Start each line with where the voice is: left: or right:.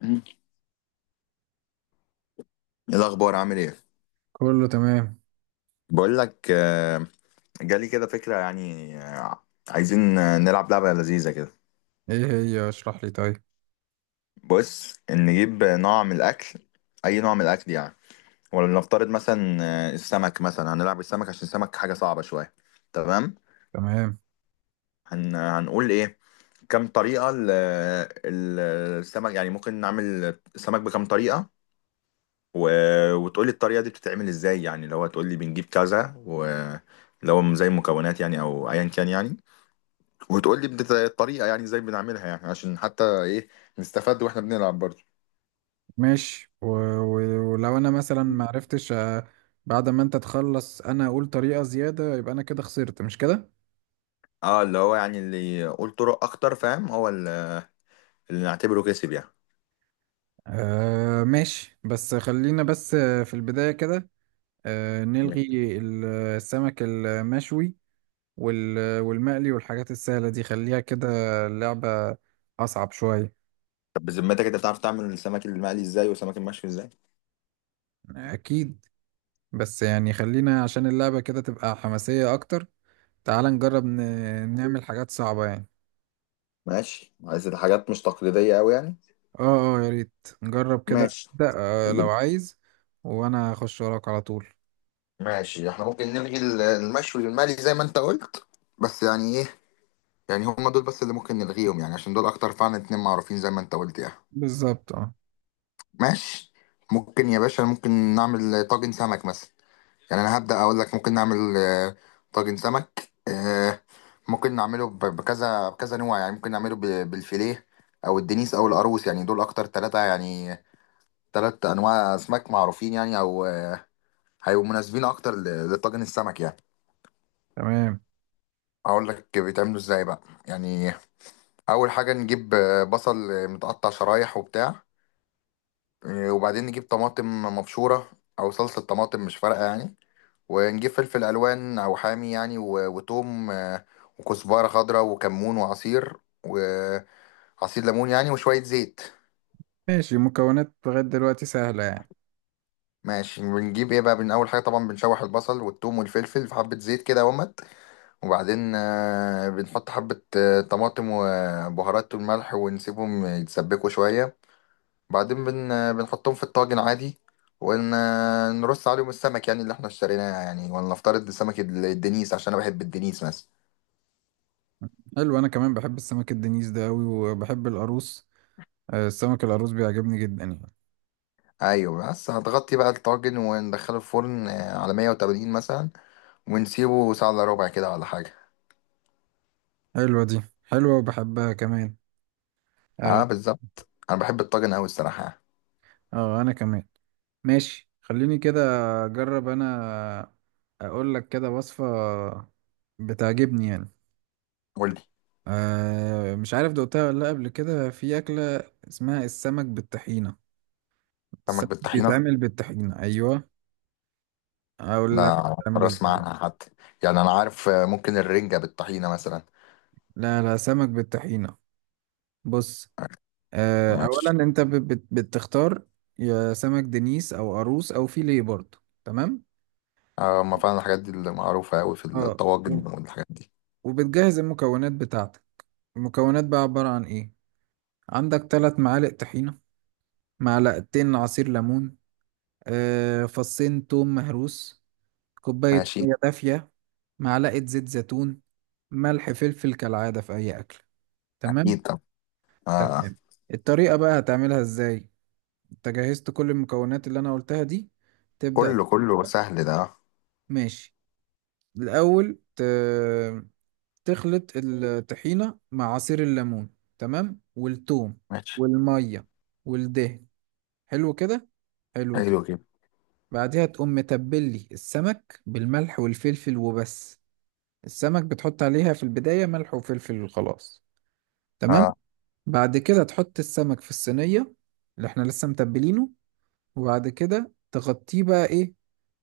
left: مم. إيه الأخبار؟ عامل إيه؟
right: كله تمام.
left: بقول لك، جالي كده فكرة يعني، عايزين نلعب لعبة لذيذة كده.
right: ايه هي؟ اشرح لي طيب.
left: بص، نجيب نوع من الأكل، أي نوع من الأكل يعني. ولنفترض مثلا السمك، مثلا هنلعب السمك عشان السمك حاجة صعبة شوية. تمام؟
right: تمام.
left: هنقول إيه؟ كم طريقة ال- السمك يعني ممكن نعمل السمك بكم طريقة. و... وتقولي الطريقة دي بتتعمل إزاي، يعني لو هتقولي بنجيب كذا لو زي المكونات يعني أو أيا كان يعني. وتقول لي الطريقه يعني ازاي بنعملها، يعني عشان حتى ايه، نستفاد واحنا بنلعب برضه.
right: ماشي، ولو انا مثلا ما عرفتش، بعد ما انت تخلص انا اقول طريقة زيادة، يبقى انا كده خسرت، مش كده؟
left: اه، اللي هو يعني اللي يقول طرق اكتر، فاهم؟ هو اللي نعتبره كسب يعني.
right: ماشي، بس خلينا بس، في البداية كده
left: تمام.
right: نلغي السمك المشوي والمقلي والحاجات السهلة دي خليها كده. اللعبة اصعب شوية.
left: طب بذمتك انت بتعرف تعمل السمك المقلي ازاي والسمك المشوي ازاي؟
right: اكيد، بس يعني خلينا عشان اللعبة كده تبقى حماسية اكتر. تعال نجرب نعمل حاجات صعبة يعني.
left: ماشي، عايز الحاجات مش تقليديه قوي يعني.
right: اه، اه، يا ريت نجرب كده.
left: ماشي
right: ابدأ. لو عايز، وانا اخش وراك على طول.
left: ماشي، احنا ممكن نلغي المشوي والمقلي زي ما انت قلت، بس يعني ايه، يعني هم دول بس اللي ممكن نلغيهم يعني، عشان دول اكتر فعلا اتنين معروفين زي ما انت قلت يعني.
right: بالظبط، اه.
left: ماشي. ممكن يا باشا، ممكن نعمل طاجن سمك مثلا. يعني انا هبدأ اقول لك، ممكن نعمل طاجن سمك، ممكن نعمله بكذا بكذا نوع يعني، ممكن نعمله بالفيليه او الدنيس او القاروص، يعني دول اكتر ثلاثة يعني، ثلاث انواع اسماك معروفين يعني، او هيبقوا مناسبين اكتر لطاجن السمك يعني.
right: تمام،
left: اقول لك بيتعملوا ازاي بقى. يعني اول حاجة نجيب بصل متقطع شرايح وبتاع، وبعدين نجيب طماطم مبشورة او صلصة طماطم، مش فارقة يعني. ونجيب فلفل الوان او حامي يعني، وتوم، وكزبره خضراء وكمون وعصير ليمون يعني، وشويه زيت.
right: ماشي. مكونات لغاية دلوقتي سهلة يعني.
left: ماشي. بنجيب ايه بقى من اول حاجه؟ طبعا بنشوح البصل والثوم والفلفل في حبه زيت كده، ومت. وبعدين بنحط حبه طماطم وبهارات والملح، ونسيبهم يتسبكوا شويه. بعدين بن آه، بنحطهم في الطاجن عادي، ونرص عليهم السمك يعني اللي احنا اشتريناه، يعني ولا نفترض السمك الدنيس عشان انا بحب الدنيس مثلا.
right: حلو، انا كمان بحب السمك الدنيس ده اوي وبحب القاروص. السمك القاروص بيعجبني جدا يعني.
left: ايوه. بس هتغطي بقى الطاجن وندخله الفرن على 180 مثلا، ونسيبه ساعه الا ربع كده ولا حاجه.
right: حلوة، دي حلوة وبحبها كمان. اه.
left: اه بالظبط، انا بحب الطاجن قوي الصراحه.
right: انا كمان. ماشي، خليني كده اجرب انا. اقول لك كده وصفة بتعجبني يعني.
left: قول لي.
right: مش عارف دقتها ولا لأ، قبل كده في أكلة اسمها السمك بالطحينة.
left: سمك
right: السمك
left: بالطحينه؟
right: بيتعمل بالطحينة. أيوة. أقول
left: ده
right: لك
left: أول
right: بيتعمل
left: مره اسمع
right: إزاي.
left: عنها حتى. يعني انا عارف ممكن الرنجه بالطحينه مثلا.
right: لا، لا، سمك بالطحينة. بص.
left: ماشي.
right: أولا أنت بت بت بتختار يا سمك دنيس أو قاروص أو فيليه برضه. تمام.
left: اه، ما فعلا الحاجات دي اللي معروفه قوي في
right: اه.
left: الطواجن والحاجات دي.
right: وبتجهز المكونات بتاعتك. المكونات بقى عبارة عن إيه؟ عندك ثلاث معالق طحينة، معلقتين عصير ليمون، فصين توم مهروس، كوباية
left: ماشي.
right: مية دافية، معلقة زيت زيتون، ملح فلفل كالعادة في أي أكل. تمام.
left: اكيد. طب. اه. آه.
right: تمام. الطريقة بقى هتعملها إزاي؟ أنت جهزت كل المكونات اللي أنا قلتها دي، تبدأ.
left: كله كله سهل ده، اه.
right: ماشي. الأول تخلط الطحينة مع عصير الليمون، تمام، والثوم
left: ماشي.
right: والمية والدهن. حلو كده، حلو كده.
left: حلو كده.
right: بعدها تقوم متبلي السمك بالملح والفلفل وبس. السمك بتحط عليها في البداية ملح وفلفل وخلاص. تمام.
left: اه،
right: بعد كده تحط السمك في الصينية اللي احنا لسه متبلينه، وبعد كده تغطيه بقى ايه؟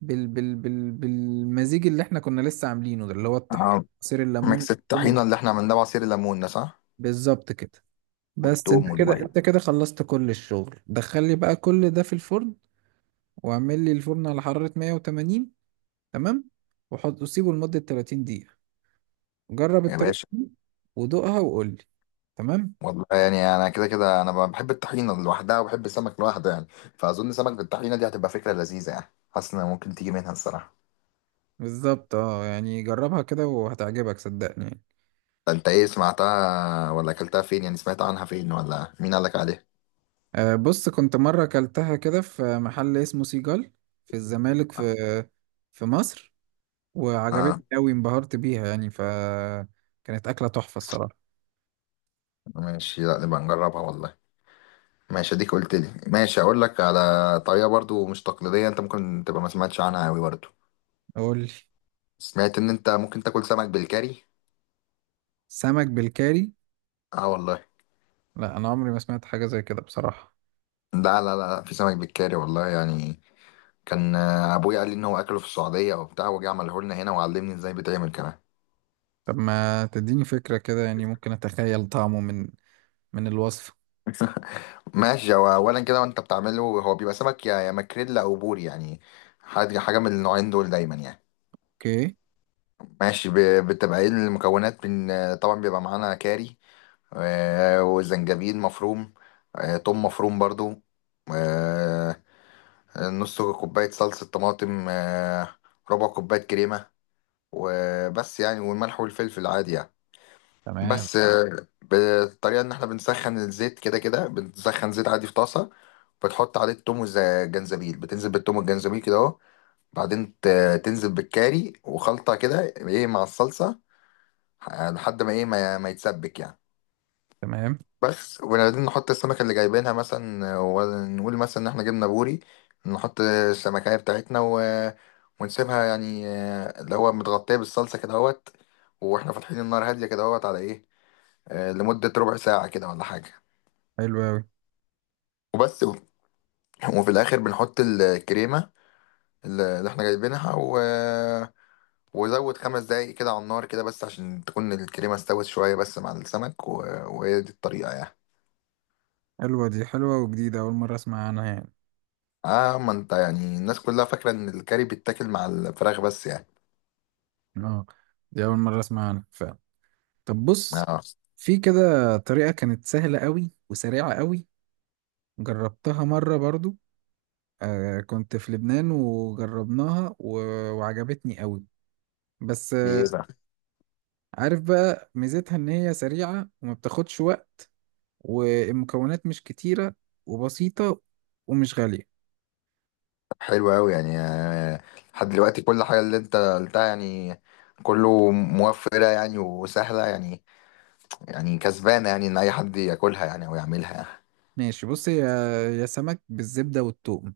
right: بالمزيج اللي احنا كنا لسه عاملينه ده، اللي هو الطحين،
left: اه.
right: عصير الليمون
left: ميكس
right: والثوم
left: الطحينه اللي احنا عملناه بعصير الليمون، ده صح؟
right: بالظبط كده. بس انت
left: والثوم
right: كده
left: والميه.
right: انت كده خلصت كل الشغل. دخل لي بقى كل ده في الفرن، واعمل لي الفرن على حرارة 180. تمام، وحط وسيبه لمدة 30 دقيقة. جرب
left: يا
right: الطريقة
left: باشا،
right: دي ودوقها وقول لي. تمام.
left: والله يعني انا كده كده، انا بحب الطحينه لوحدها وبحب السمك لوحده يعني، فاظن سمك بالطحينه دي هتبقى فكره لذيذه يعني، حاسس انها ممكن تيجي منها الصراحه.
right: بالظبط، اه. يعني جربها كده وهتعجبك صدقني يعني.
left: ده انت ايه، سمعتها ولا اكلتها فين؟ يعني سمعت عنها فين ولا مين قالك عليها؟
right: بص. كنت مرة أكلتها كده في محل اسمه سيجال في الزمالك،
left: اه.
right: في مصر. وعجبتني
left: آه،
right: أوي، انبهرت بيها يعني، فكانت أكلة تحفة الصراحة.
left: ماشي. لا نبقى نجربها والله. ماشي. اديك قلت لي، ماشي اقول لك على طريقه برضو مش تقليديه، انت ممكن تبقى ما سمعتش عنها قوي برضو.
right: قول لي.
left: سمعت ان انت ممكن تاكل سمك بالكاري.
right: سمك بالكاري؟
left: اه والله.
right: لا، أنا عمري ما سمعت حاجة زي كده بصراحة.
left: لا لا لا، في سمك بالكاري والله يعني. كان ابويا قال لي ان هو اكله في السعوديه او بتاع، وجه عمله لنا هنا وعلمني ازاي بيتعمل كمان.
right: طب ما تديني فكرة كده يعني، ممكن أتخيل طعمه من الوصفة.
left: ماشي. هو اولا كده وانت بتعمله، هو بيبقى سمك يا ماكريلا او بوري يعني، حاجه حاجه من النوعين دول دايما يعني.
right: أوكي.
left: ماشي. بتبقى ايه المكونات؟ من طبعا بيبقى معانا كاري، وزنجبيل مفروم، توم مفروم برضو، آه، نص كوبايه صلصه طماطم، ربع كوبايه كريمه، وبس يعني، والملح والفلفل عادي يعني.
right: تمام،
left: بس بالطريقه ان احنا بنسخن الزيت، كده كده بنسخن زيت عادي في طاسه، بتحط عليه التوم والجنزبيل، بتنزل بالتوم والجنزبيل كده اهو. بعدين تنزل بالكاري وخلطه كده، ايه، مع الصلصه لحد ما ايه، ما يتسبك يعني.
right: تمام.
left: بس. وبعدين نحط السمكه اللي جايبينها مثلا، ونقول مثلا ان احنا جبنا بوري، نحط السمكيه بتاعتنا ونسيبها يعني، اللي هو متغطيه بالصلصه كده اهوت، واحنا فاتحين النار هاديه كده اهوت، على ايه، لمده ربع ساعه كده ولا حاجه.
right: حلوة أوي.
left: وبس. وفي الاخر بنحط الكريمه اللي احنا جايبينها، وزود 5 دقايق كده على النار كده، بس عشان تكون الكريمه استوت شويه بس مع السمك، وهي دي الطريقه يعني.
right: حلوة، دي حلوة وجديدة. أول مرة أسمع عنها يعني.
left: اه، ما انت يعني الناس كلها فاكره ان الكاري بيتاكل مع الفراخ بس يعني.
right: اه. دي اول مره اسمع عنها فعلا. طب بص.
left: اه.
right: في كده طريقه كانت سهله قوي وسريعه قوي، جربتها مره برضو. كنت في لبنان وجربناها، وعجبتني قوي. بس
left: دي ايه بقى؟
right: عارف بقى ميزتها ان هي سريعه وما بتاخدش وقت، والمكونات مش كتيره وبسيطه ومش غاليه.
left: حلو قوي يعني، لحد دلوقتي كل حاجه اللي انت قلتها يعني، كله موفره يعني وسهله يعني. يعني كسبانه يعني، ان اي حد ياكلها يعني او يعملها يعني.
right: ماشي، بص. هي يا سمك بالزبده والثوم،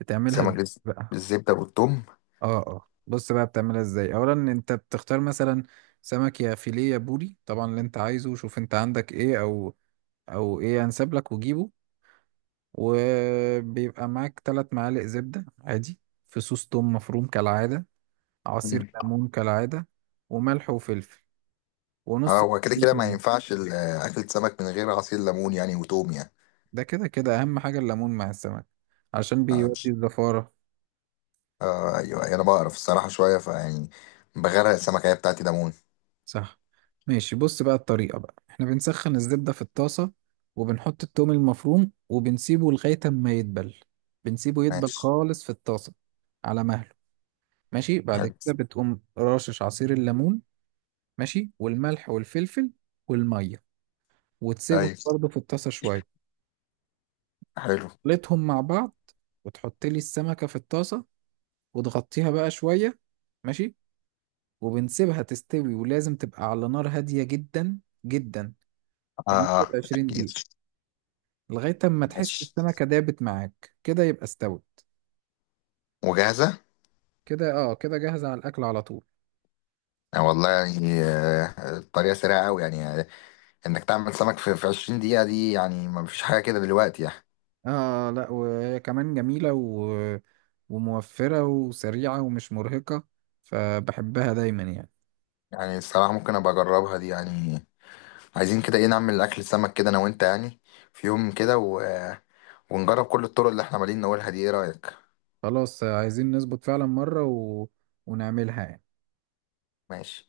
right: بتعملها
left: سمك
right: إزاي
left: بالز-
right: بقى؟
left: بالزبده والثوم؟
right: اه، اه. بص بقى، بتعملها ازاي؟ اولا انت بتختار مثلا سمك يا فيليه يا بوري، طبعا اللي انت عايزه، شوف انت عندك ايه او ايه انسب لك وجيبه. وبيبقى معاك ثلاث معالق زبدة عادي، في صوص توم مفروم كالعادة، عصير ليمون كالعادة، وملح وفلفل،
left: اه،
right: ونص
left: هو كده
right: كوباية
left: كده ما
right: مية.
left: ينفعش اكلة سمك من غير عصير ليمون يعني وتوم يعني.
right: ده كده كده اهم حاجة الليمون مع السمك، عشان
left: اه.
right: بيودي الزفارة.
left: ايوه، أيوة، انا بعرف الصراحة شوية فيعني، بغرق السمكة هي بتاعتي ليمون.
right: صح. ماشي، بص بقى. الطريقة بقى احنا بنسخن الزبدة في الطاسة، وبنحط التوم المفروم وبنسيبه لغاية ما يدبل، بنسيبه يدبل
left: ماشي.
right: خالص في الطاسة على مهله. ماشي. بعد
left: حلو.
right: كده بتقوم رشش عصير الليمون، ماشي، والملح والفلفل والمية، وتسيبهم
left: ايوه.
right: برضه في الطاسة شوية.
left: حلو.
right: خلطهم مع بعض، وتحط لي السمكة في الطاسة، وتغطيها بقى شوية. ماشي. وبنسيبها تستوي، ولازم تبقى على نار هادية جدا جدا
left: اه.
right: لمدة 20
left: اكيد.
right: دقيقة. لغاية اما تحس
left: ماشي.
right: السمكة دابت معاك كده، يبقى استوت
left: وجاهزة.
right: كده. اه، كده جاهزة على الأكل على طول.
left: والله يعني، الطريقة سريعة قوي يعني، انك تعمل سمك في 20 دقيقة دي يعني، ما فيش حاجة كده دلوقتي يعني.
right: اه. لا، وهي كمان جميلة وموفرة وسريعة ومش مرهقة، فبحبها دايما يعني.
left: يعني الصراحة ممكن ابقى اجربها دي يعني. عايزين كده ايه، نعمل اكل سمك كده انا وانت يعني، في يوم كده، ونجرب كل الطرق اللي احنا عمالين نقولها دي. ايه رأيك؟
right: خلاص. عايزين نظبط فعلا مرة ونعملها يعني.
left: ماشي.